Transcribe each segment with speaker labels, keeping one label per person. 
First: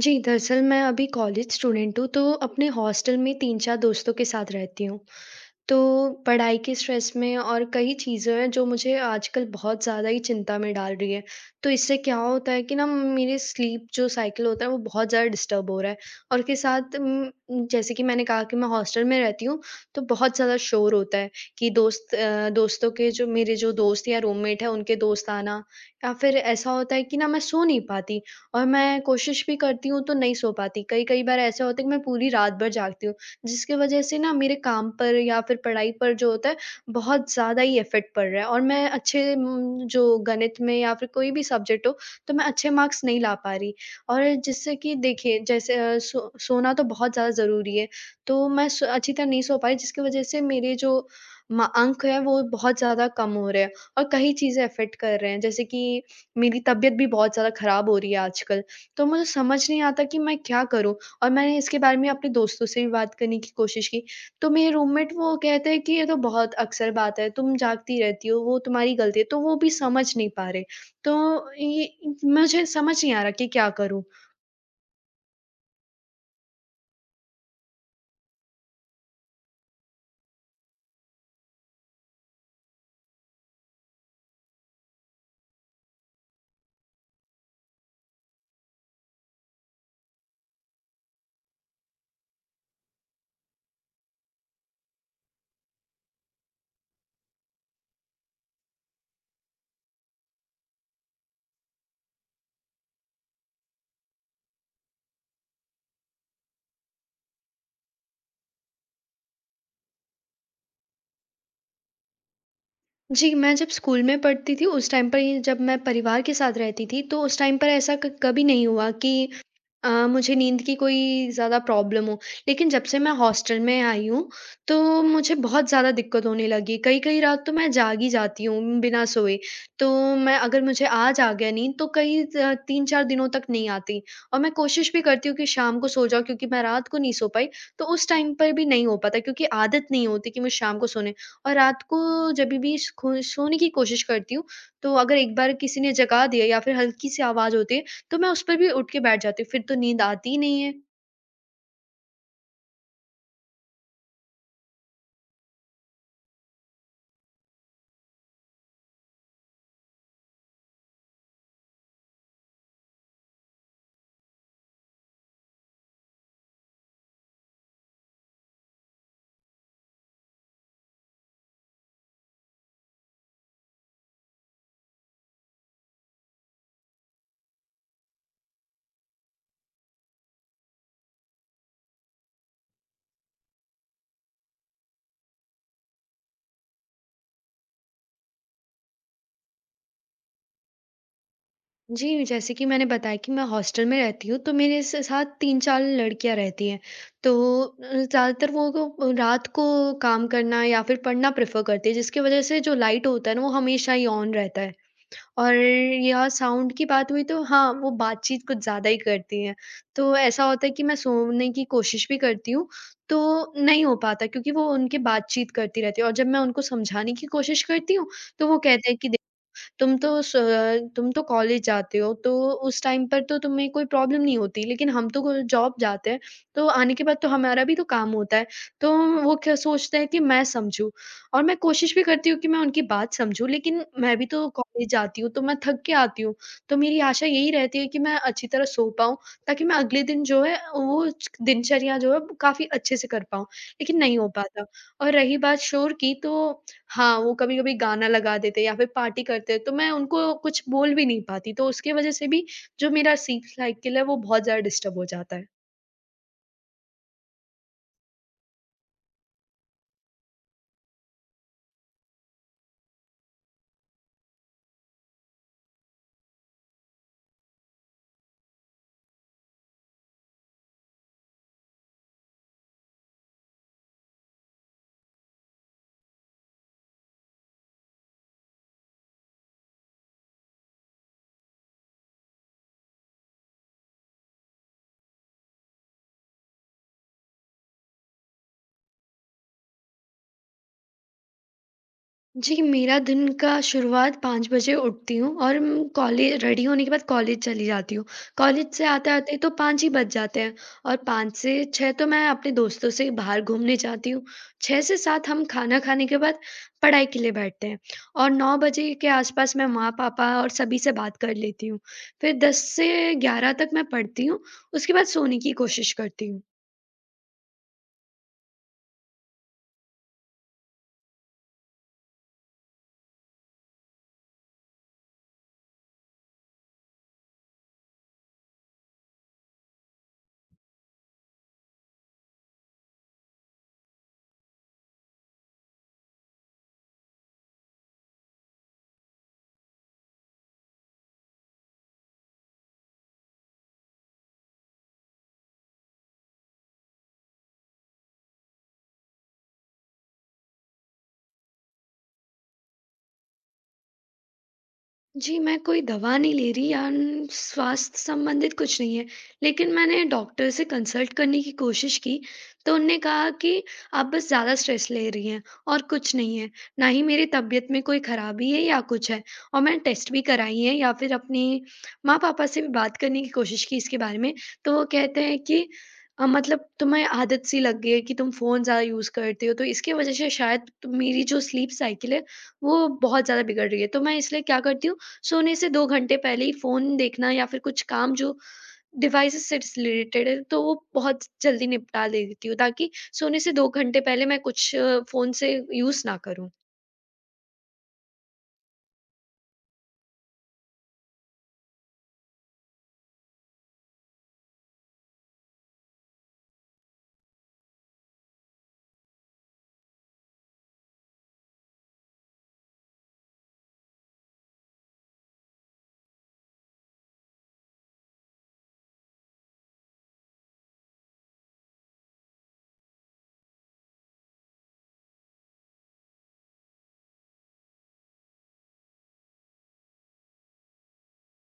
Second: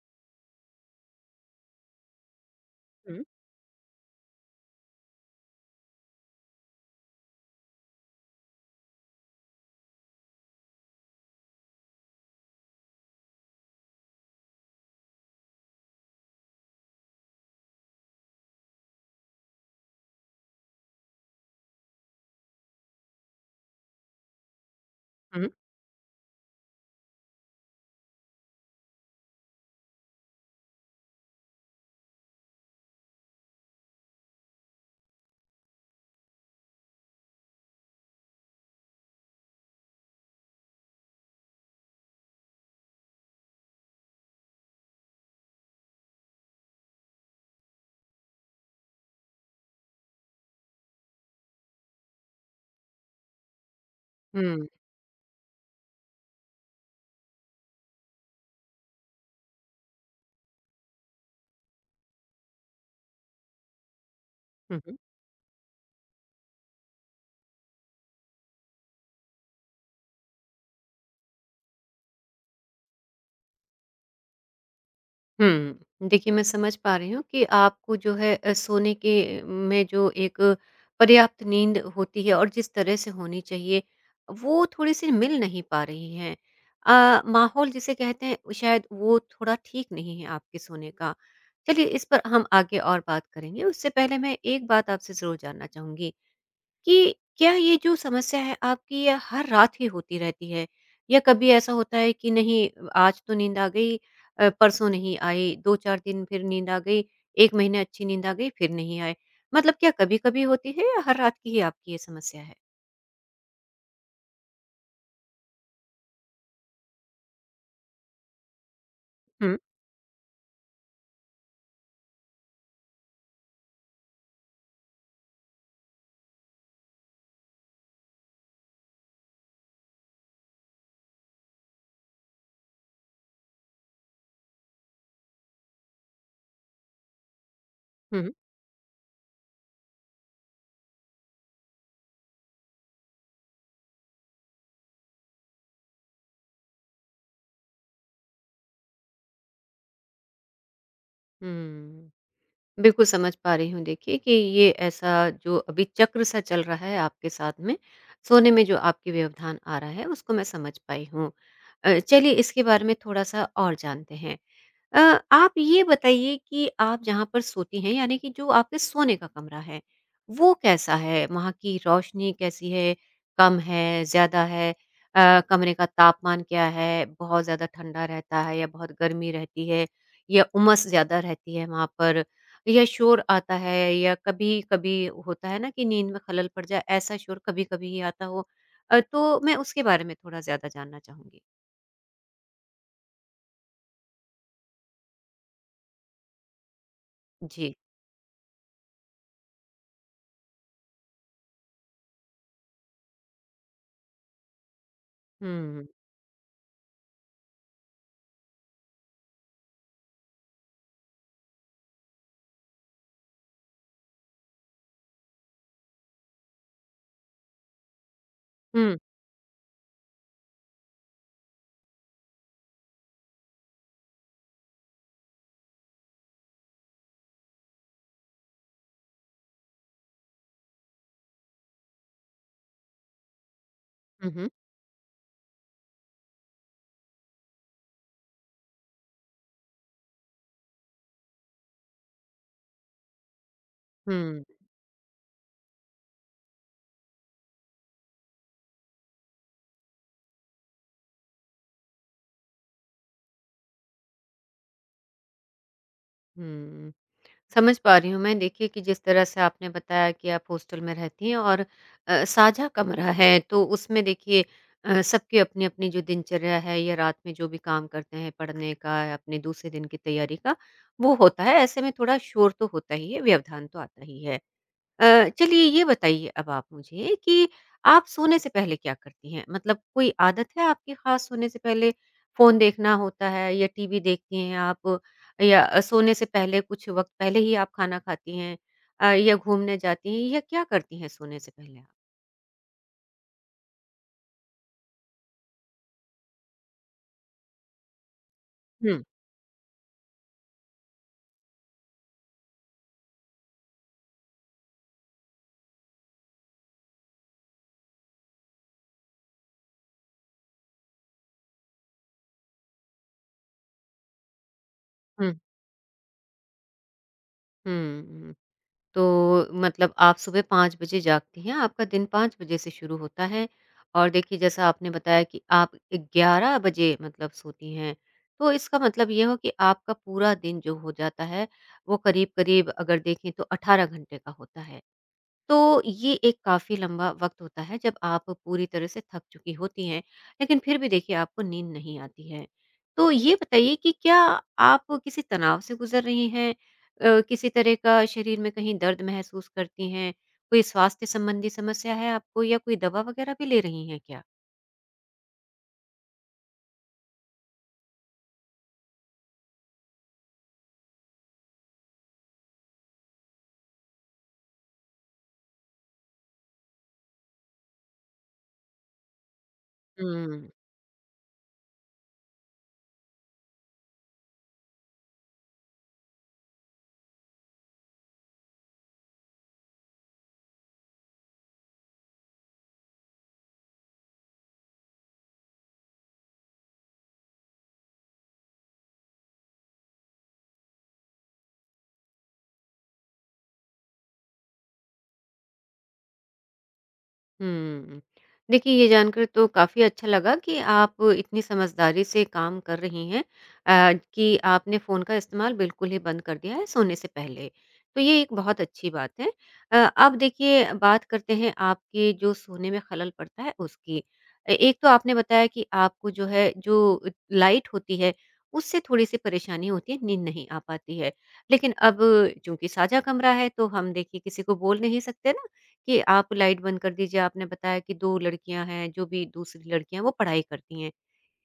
Speaker 1: जी, दरअसल मैं अभी कॉलेज स्टूडेंट हूँ, तो अपने हॉस्टल
Speaker 2: हुँ,
Speaker 1: में 3-4 दोस्तों के साथ रहती हूँ। तो पढ़ाई के स्ट्रेस में और कई चीज़ें हैं जो मुझे आजकल बहुत ज़्यादा ही चिंता में डाल रही है। तो इससे क्या होता है कि ना मेरे स्लीप जो साइकिल होता है, वो बहुत ज़्यादा डिस्टर्ब हो रहा है, और उसके साथ जैसे कि मैंने कहा कि मैं हॉस्टल में रहती हूँ, तो बहुत ज़्यादा शोर होता है कि दोस्तों के जो मेरे जो दोस्त या रूममेट हैं उनके दोस्त
Speaker 2: हुँ,
Speaker 1: आना, या फिर ऐसा होता है कि ना मैं सो नहीं पाती, और मैं कोशिश भी करती हूँ तो नहीं सो पाती। कई-कई बार ऐसा होता है कि मैं पूरी रात भर जागती हूँ। जिसकी वजह से ना मेरे काम पर या फिर पढ़ाई पर जो होता है, बहुत ज़्यादा ही इफ़ेक्ट पड़ रहा है, और मैं अच्छे जो गणित में या फिर कोई भी सब्जेक्ट हो, तो मैं अच्छे मार्क्स नहीं ला पा रही। और जिससे कि देखिए, जैसे सोना तो बहुत ज़्यादा ज़रूरी है, तो मैं स अच्छी तरह नहीं सो पाई, जिसकी वजह से मेरे जो म अंक है वो बहुत ज़्यादा कम हो रहे हैं, और कई चीज़ें
Speaker 2: हुँ,
Speaker 1: इफ़ेक्ट कर रहे हैं, जैसे कि मेरी तबीयत भी बहुत ज़्यादा ख़राब हो रही है आजकल। तो मुझे समझ नहीं आता कि मैं क्या करूँ? और मैंने इसके बारे में अपने दोस्तों से भी बात करने की कोशिश की, तो मेरे
Speaker 2: हुँ,
Speaker 1: रूममेट वो कहते हैं कि ये तो बहुत अक्सर बात है, तुम जागती रहती हो, वो तुम्हारी गलती है, तो वो भी समझ नहीं पा रहे। तो ये मुझे समझ नहीं आ रहा कि क्या करूँ?
Speaker 2: हुँ, हुँ। देखिए, मैं समझ पा रही हूँ कि आपको जो है सोने के में जो एक पर्याप्त नींद होती है और जिस तरह से होनी चाहिए, वो थोड़ी-सी मिल नहीं पा रही है। माहौल जिसे कहते हैं शायद वो थोड़ा ठीक नहीं है आपके सोने का। चलिए इस पर हम आगे और बात करेंगे, उससे पहले मैं एक बात आपसे ज़रूर जानना चाहूँगी कि क्या ये जो समस्या है आपकी ये हर रात ही होती रहती है? या कभी ऐसा होता है कि नहीं आज तो नींद आ गई, परसों नहीं आई, 2-4 दिन फिर नींद आ गई, 1 महीने अच्छी नींद आ गई फिर नहीं आए? मतलब क्या कभी-कभी होती है या हर रात की ही आपकी ये समस्या है?
Speaker 1: जी, मैं जब स्कूल में पढ़ती थी, उस टाइम पर, ये जब मैं परिवार के साथ रहती थी, तो उस टाइम पर ऐसा क कभी नहीं हुआ कि
Speaker 2: हुँ,
Speaker 1: मुझे नींद की कोई ज़्यादा प्रॉब्लम हो, लेकिन जब से मैं हॉस्टल में आई हूँ, तो मुझे बहुत ज़्यादा दिक्कत होने लगी। कई-कई रात तो मैं जाग ही जाती हूँ बिना सोए। तो मैं, अगर मुझे आज आ गया नींद, तो कई ज 3-4 दिनों तक नहीं आती, और मैं कोशिश भी करती हूँ कि शाम को सो जाऊँ, क्योंकि मैं रात को नहीं सो पाई, तो उस
Speaker 2: हुँ,
Speaker 1: टाइम पर भी नहीं हो पाता, क्योंकि आदत नहीं होती कि मुझे शाम को सोने, और रात को जभी भी स खो सोने की कोशिश करती हूँ, तो अगर एक बार किसी ने जगा दिया या फिर हल्की-सी आवाज़ होती है, तो मैं उस पर भी उठ के बैठ जाती हूँ, फिर तो नींद आती ही नहीं है।
Speaker 2: हुँ। बिल्कुल समझ पा रही हूँ देखिए कि ये ऐसा जो अभी चक्र सा चल रहा है आपके साथ में, सोने में जो आपकी व्यवधान आ रहा है उसको मैं समझ पाई हूँ। चलिए इसके बारे में थोड़ा-सा और जानते हैं। अ, आप ये बताइए कि आप जहाँ पर सोती हैं यानी कि जो आपके सोने का कमरा है, वो कैसा है? वहाँ की रोशनी कैसी है? कम है, ज़्यादा है? कमरे का तापमान क्या है? बहुत ज़्यादा ठंडा रहता है या बहुत गर्मी रहती है या उमस ज़्यादा रहती है वहाँ पर या शोर आता है या कभी-कभी होता है ना कि नींद में खलल पड़ जाए, ऐसा शोर कभी-कभी ही आता हो। तो मैं उसके बारे में थोड़ा ज़्यादा जानना चाहूँगी।
Speaker 1: जी, जैसे कि मैंने बताया कि मैं हॉस्टल में रहती हूँ, तो मेरे स साथ 3-4 लड़कियाँ रहती हैं। तो
Speaker 2: जी।
Speaker 1: ज़्यादातर वो को रात को काम करना या फिर पढ़ना प्रेफ़र करती है, जिसकी वजह से जो लाइट होता है ना, वो हमेशा ही ऑन रहता है। और
Speaker 2: हुँ।
Speaker 1: यहाँ साउंड की बात हुई तो हाँ, वो बातचीत कुछ ज़्यादा ही करती हैं। तो ऐसा होता है कि मैं सोने की कोशिश भी करती हूँ, तो नहीं हो पाता, क्योंकि वो उनकी बातचीत करती रहती है, और जब मैं उनको समझाने की कोशिश करती हूँ, तो वो कहते
Speaker 2: हुँ।
Speaker 1: हैं कि तुम तो कॉलेज जाते हो, तो उस टाइम पर तो तुम्हें कोई प्रॉब्लम नहीं होती, लेकिन हम तो को जॉब जाते हैं, तो आने के बाद तो हमारा भी तो काम होता है। तो वो क्या सोचते हैं कि मैं समझूँ, और मैं कोशिश भी करती हूँ कि मैं उनकी बात समझूँ, लेकिन मैं भी
Speaker 2: हुँ, हुँ।
Speaker 1: तो कॉलेज जाती हूँ, तो मैं थक के आती हूँ। तो मेरी आशा यही रहती है कि मैं अच्छी तरह सो पाऊँ, ताकि मैं अगले दिन जो है वो च दिनचर्या जो है काफ़ी अच्छे से कर पाऊँ, लेकिन नहीं हो
Speaker 2: हुँ।
Speaker 1: पाता। और रही बात शोर की, तो हाँ, वो कभी-कभी गाना लगा देते हैं या फिर पार्टी करते हैं, तो मैं उनको कुछ बोल भी नहीं पाती, तो उसकी वज़ह से भी जो मेरा सीख साइकिल है वो बहुत ज़्यादा डिस्टर्ब हो जाता है।
Speaker 2: हुँ, समझ पा रही हूँ मैं देखिए कि जिस तरह से आपने बताया कि आप हॉस्टल में रहती हैं और साझा कमरा है तो उसमें देखिए सबकी अपनी-अपनी जो दिनचर्या है या रात में जो भी काम करते हैं पढ़ने का या अपने दूसरे दिन की तैयारी का, वो होता है। ऐसे में थोड़ा शोर तो होता ही है, व्यवधान तो आता ही है। चलिए ये बताइए अब आप मुझे कि आप सोने से पहले क्या करती हैं? मतलब कोई आदत है आपकी ख़ास सोने से पहले? फ़ोन देखना होता है या टीवी देखती हैं आप? या सोने से पहले कुछ वक़्त पहले ही आप खाना खाती हैं? या घूमने जाती हैं या क्या करती हैं सोने से पहले आप?
Speaker 1: जी, मेरा दिन का शुरुआत 5 बजे उठती हूँ, और उम, कॉले रेडी होने के बाद कॉलेज चली जाती हूँ। कॉलेज से
Speaker 2: हुँ,
Speaker 1: आते-आते तो 5 ही बज जाते हैं, और 5 से 6 तो मैं अपने दोस्तों से बाहर घूमने जाती हूँ। 6 से 7 हम खाना खाने के बाद पढ़ाई के लिए बैठते हैं, और 9 बजे के आसपास मैं माँ-पापा और सभी से बात कर लेती हूँ। फिर 10 से 11 तक मैं पढ़ती हूँ, उसके बाद
Speaker 2: हुँ,
Speaker 1: सोने की कोशिश करती हूँ।
Speaker 2: हुँ, हुँ। तो मतलब आप सुबह 5 बजे जागती हैं, आपका दिन 5 बजे से शुरू होता है और देखिए जैसा आपने बताया कि आप 11 बजे मतलब सोती हैं। तो इसका मतलब ये हो कि आपका पूरा दिन जो हो जाता है, वो करीब-करीब अगर देखें तो 18 घंटे का होता है। तो ये एक काफ़ी लंबा वक्त होता है जब आप पूरी तरह से थक चुकी होती हैं, लेकिन फिर भी देखिए आपको नींद नहीं आती है। तो ये बताइए कि क्या आप किसी तनाव से गुज़र रही हैं? किसी तरह का शरीर में कहीं दर्द महसूस करती हैं? कोई स्वास्थ्य संबंधी समस्या है आपको या कोई दवा वग़ैरह भी ले रही हैं क्या?
Speaker 1: जी, मैं कोई दवा नहीं ले रही, या न स्वास्थ्य संबंधित कुछ नहीं है। लेकिन मैंने डॉक्टर से कंसल्ट करने की कोशिश की, तो उनने कहा कि आप बस ज़्यादा स्ट्रेस ले रही हैं, और कुछ नहीं है। ना ही मेरी तबीयत में कोई खराबी है या कुछ है, और मैंने टेस्ट भी
Speaker 2: हुँ।
Speaker 1: कराई हैं, या फिर अपने माँ-पापा से भी बात करने की कोशिश की इसके बारे में, तो वो कहते हैं कि मतलब तुम्हें आदत सी लग गई है कि तुम फ़ोन ज़्यादा यूज़ करती हो, तो इसकी वज़ह से शायद मेरी जो स्लीप साइकिल है, वो बहुत ज़्यादा बिगड़ रही है। तो मैं इसलिए क्या करती हूँ, सोने से 2 घंटे पहले ही फ़ोन देखना या फिर कुछ काम जो डिवाइसेज़ से रिलेटेड है, तो वो बहुत जल्दी निपटा लेती हूँ, ताकि सोने से 2 घंटे पहले मैं कुछ फ़ोन से यूज़ ना करूँ।
Speaker 2: हुँ। देखिए, ये जानकर तो काफ़ी अच्छा लगा कि आप इतनी समझदारी से काम कर रही हैं, कि आपने फ़ोन का इस्तेमाल बिल्कुल ही बंद कर दिया है सोने से पहले। तो ये एक बहुत अच्छी बात है। अब देखिए बात करते हैं आपके जो सोने में खलल पड़ता है उसकी। ए एक तो आपने बताया कि आपको जो है जो लाइट होती है उससे थोड़ी-सी परेशानी होती है, नींद नहीं आ पाती है। लेकिन अब चूँकि साझा कमरा है तो हम देखिए किसी को बोल नहीं सकते ना कि आप लाइट बंद कर दीजिए। आपने बताया कि 2 लड़कियाँ हैं, जो भी दूसरी लड़कियाँ हैं वो पढ़ाई करती हैं।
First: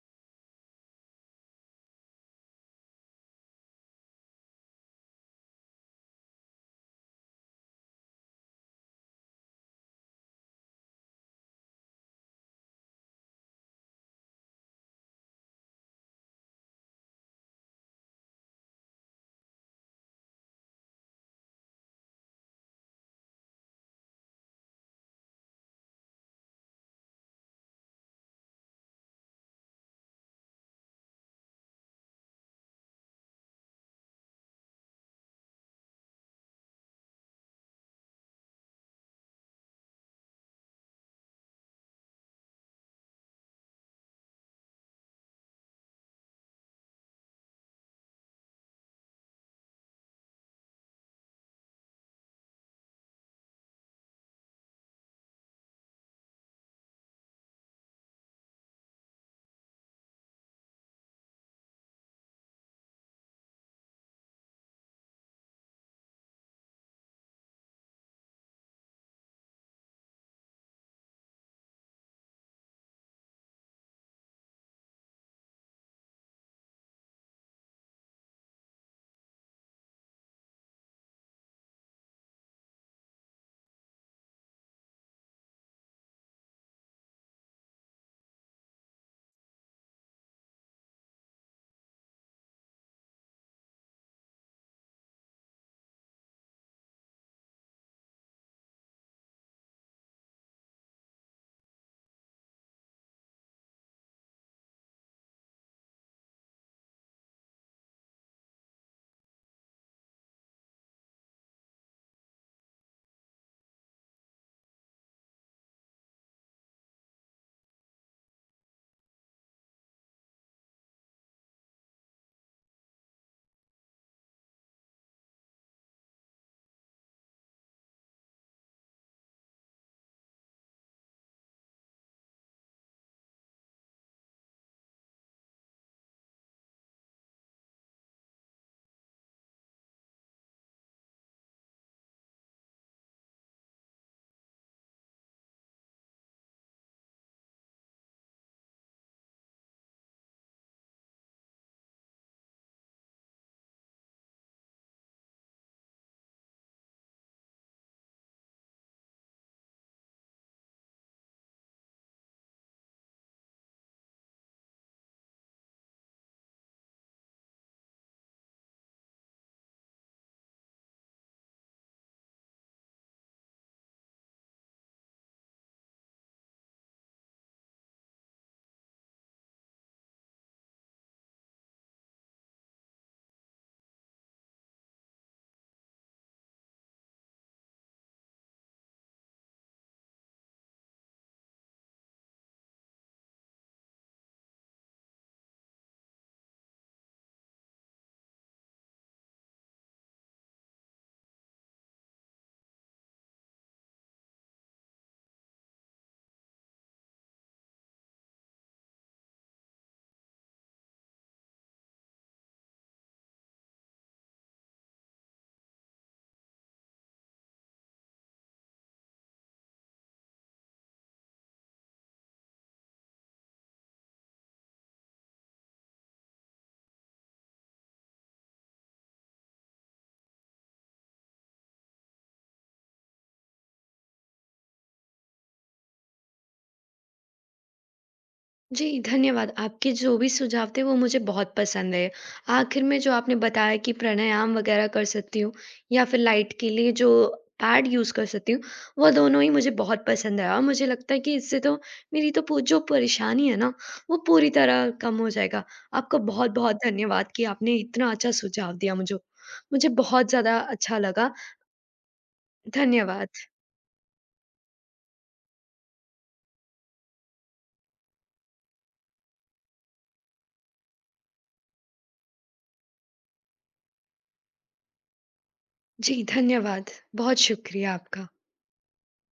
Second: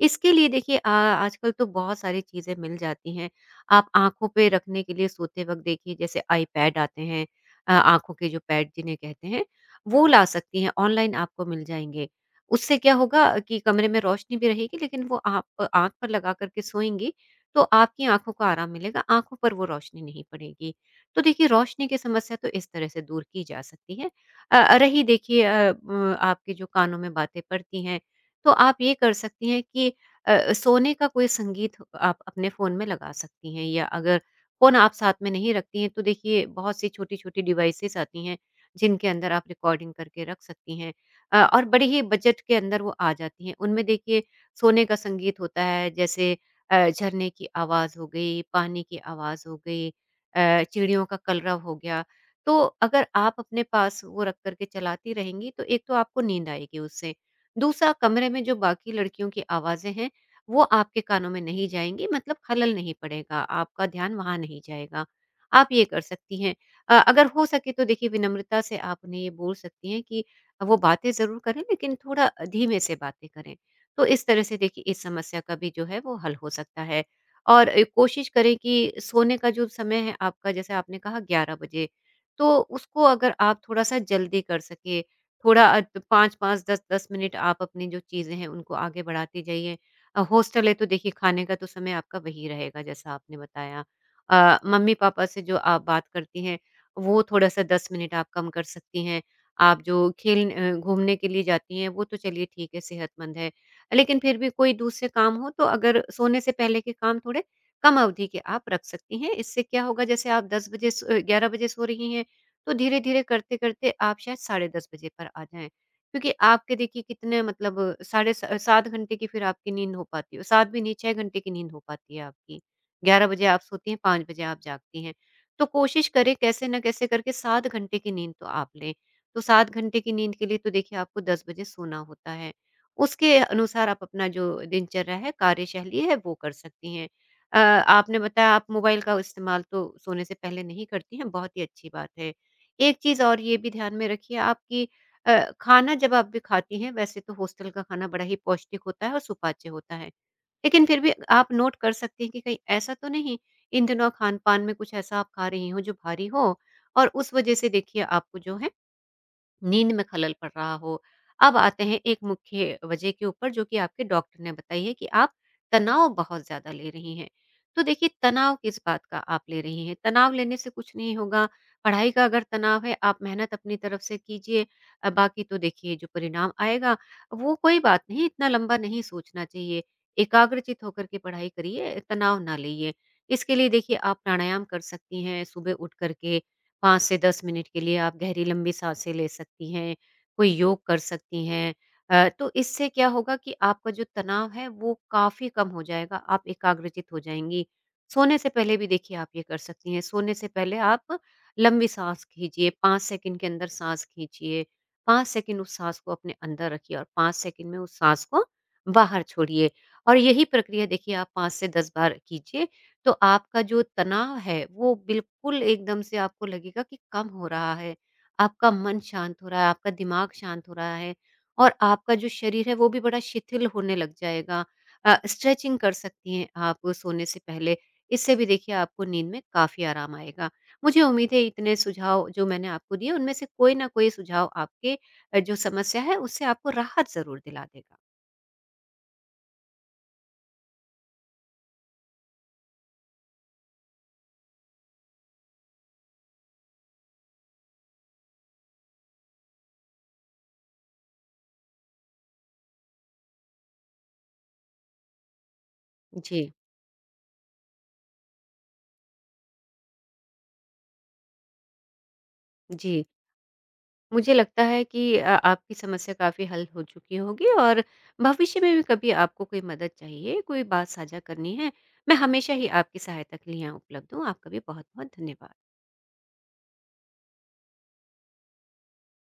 Speaker 2: इसके लिए देखिए आजकल तो बहुत सारी चीज़ें मिल जाती हैं। आप आँखों पे रखने के लिए सोते वक़्त देखिए जैसे आईपैड आते हैं, आँखों के जो पैड जिन्हें कहते हैं, वो ला सकती हैं, ऑनलाइन आपको मिल जाएँगे। उससे क्या होगा कि कमरे में रोशनी भी रहेगी लेकिन वो आप आँख पर लगा कर के सोएँगी, तो आपकी आँखों को आराम मिलेगा, आँखों पर वो रोशनी नहीं पड़ेगी। तो देखिए रोशनी की समस्या तो इस तरह से दूर की जा सकती है। रही देखिए अ, म आपके जो कानों में बातें पड़ती हैं, तो आप ये कर सकती हैं कि सोने का कोई संगीत आप अपने फ़ोन में लगा सकती हैं या अगर फ़ोन आप साथ में नहीं रखती हैं, तो देखिए बहुत सी छोटी-छोटी डिवाइसेज़ आती हैं, जिनके अंदर आप रिकॉर्डिंग करके रख सकती हैं, और बड़े ही बजट के अंदर वो आ जाती हैं। उनमें देखिए सोने का संगीत होता है जैसे झरने की आवाज़ हो गई, पानी की आवाज़ हो गई, चिड़ियों का कलरव हो गया। तो अगर आप अपने पास वो रख कर के चलाती रहेंगी, तो एक तो आपको नींद आएगी उससे। दूसरा कमरे में जो बाकी लड़कियों की आवाज़ें हैं वो आपके कानों में नहीं जाएँगी मतलब खलल नहीं पड़ेगा, आपका ध्यान वहाँ नहीं जाएगा। आप ये कर सकती हैं। अगर हो सके तो देखिए विनम्रता से आप उन्हें ये बोल सकती हैं कि वो बातें ज़रूर करें लेकिन थोड़ा धीमे से बातें करें। तो इस तरह से देखिए इस समस्या का भी जो है वो हल हो सकता है। और कोशिश करें कि सोने का जो समय है आपका जैसे आपने कहा 11 बजे, तो उसको अगर आप थोड़ा-सा जल्दी कर सकें, थोड़ा 5-5 10-10 मिनट आप अपनी जो चीज़ें हैं उनको आगे बढ़ाते जाइए। हॉस्टल है तो देखिए खाने का तो समय आपका वही रहेगा जैसा आपने बताया। मम्मी-पापा से जो आप बात करती हैं, वो थोड़ा-सा 10 मिनट आप कम कर सकती हैं। आप जो खेल घूमने के लिए जाती हैं, वो तो चलिए ठीक है, सेहतमंद है। लेकिन फिर भी कोई दूसरे काम हो तो अगर सोने से पहले के काम थोड़े कम अवधि के आप रख सकती हैं। इससे क्या होगा जैसे आप 10 बजे 11 बजे सो रही हैं, तो धीरे-धीरे करते-करते आप शायद साढ़े 10 बजे पर आ जाएँ। क्योंकि आपके देखिए कितने मतलब साढ़े सा 7 घंटे की फिर आपकी नींद हो पाती है, 7 भी नहीं 6 घंटे की नींद हो पाती है आपकी। 11 बजे आप सोती हैं, 5 बजे आप जागती हैं। तो कोशिश करें कैसे ना कैसे करके 7 घंटे की नींद तो आप लें। तो 7 घंटे की नींद के लिए तो देखिए आपको 10 बजे सोना होता है। उसके अनुसार आप अपना जो दिनचर्या है, कार्यशैली है वो कर सकती हैं। आपने बताया आप मोबाइल का इस्तेमाल तो सोने से पहले नहीं करती हैं, बहुत ही अच्छी बात है। एक चीज़ और ये भी ध्यान में रखिए आपकी। खाना जब आप भी खाती हैं वैसे तो हॉस्टल का खाना बड़ा ही पौष्टिक होता है और सुपाच्य होता है। लेकिन फिर भी आप नोट कर सकती हैं कि कहीं ऐसा तो नहीं इन दिनों खान-पान में कुछ ऐसा आप खा रही हो जो भारी हो और उस वज़ह से देखिए आपको जो नींद में खलल पड़ रहा हो। अब आते हैं एक मुख्य वजह के ऊपर जो कि आपके डॉक्टर ने बताई है कि आप तनाव बहुत ज़्यादा ले रही हैं। तो देखिए तनाव किस बात का आप ले रही हैं? तनाव लेने से कुछ नहीं होगा। पढ़ाई का अगर तनाव है आप मेहनत अपनी तरफ से कीजिए, बाकी तो देखिए जो परिणाम आएगा वो कोई बात नहीं इतना लंबा नहीं सोचना चाहिए। एकाग्रचित होकर के पढ़ाई करिए, तनाव ना लीजिए। इसके लिए देखिए आप प्राणायाम कर सकती हैं सुबह उठ कर के 5 से 10 मिनट के लिए आप गहरी लंबी साँसें ले सकती हैं, कोई योग कर सकती हैं। तो इससे क्या होगा कि आपका जो तनाव है वो काफ़ी कम हो जाएगा, आप एकाग्रचित हो जाएँगी। सोने से पहले भी देखिए आप ये कर सकती हैं, सोने से पहले आप लंबी साँस खींचिए, 5 सेकंड के अंदर साँस खींचिए, 5 सेकंड उस साँस को अपने अंदर रखिए और 5 सेकंड में उस साँस को बाहर छोड़िए और यही प्रक्रिया देखिए आप 5 से 10 बार कीजिए, तो आपका जो तनाव है, वो बिल्कुल एकदम से आपको लगेगा कि कम हो रहा है। आपका मन शांत हो रहा है, आपका दिमाग शांत हो रहा है और आपका जो शरीर है, वो भी बड़ा शिथिल होने लग जाएगा। स्ट्रेचिंग कर सकती हैं आप सोने से पहले। इससे भी देखिए आपको नींद में काफ़ी आराम आएगा। मुझे उम्मीद है इतने सुझाव जो मैंने आपको दिए, उनमें से कोई ना कोई सुझाव आपके जो समस्या है, उससे आपको राहत ज़रूर दिला देगा।
Speaker 1: जी, धन्यवाद। आपके जो भी सुझाव थे वो मुझे बहुत पसंद आए। आखिर में जो आपने बताया कि प्राणायाम वगैरह कर सकती हूँ, या फिर लाइट के लिए जो पैड यूज़ कर सकती हूँ, वो दोनों ही मुझे बहुत पसंद आया, और मुझे लगता है कि इससे तो मेरी तो पू जो परेशानी है ना, वो पूरी तरह कम हो जाएगा। आपका
Speaker 2: जी,
Speaker 1: बहुत-बहुत धन्यवाद कि आपने इतना अच्छा सुझाव दिया मुझे। मुझे बहुत ज़्यादा अच्छा लगा।
Speaker 2: जी।
Speaker 1: धन्यवाद।
Speaker 2: मुझे लगता है कि आपकी समस्या काफ़ी हल हो चुकी होगी और भविष्य में भी कभी आपको कोई मदद चाहिए, कोई बात साझा करनी है, मैं हमेशा ही आपकी सहायता के लिए यहाँ उपलब्ध हूँ। आपका भी बहुत-बहुत धन्यवाद।
Speaker 1: जी, धन्यवाद। बहुत शुक्रिया आपका।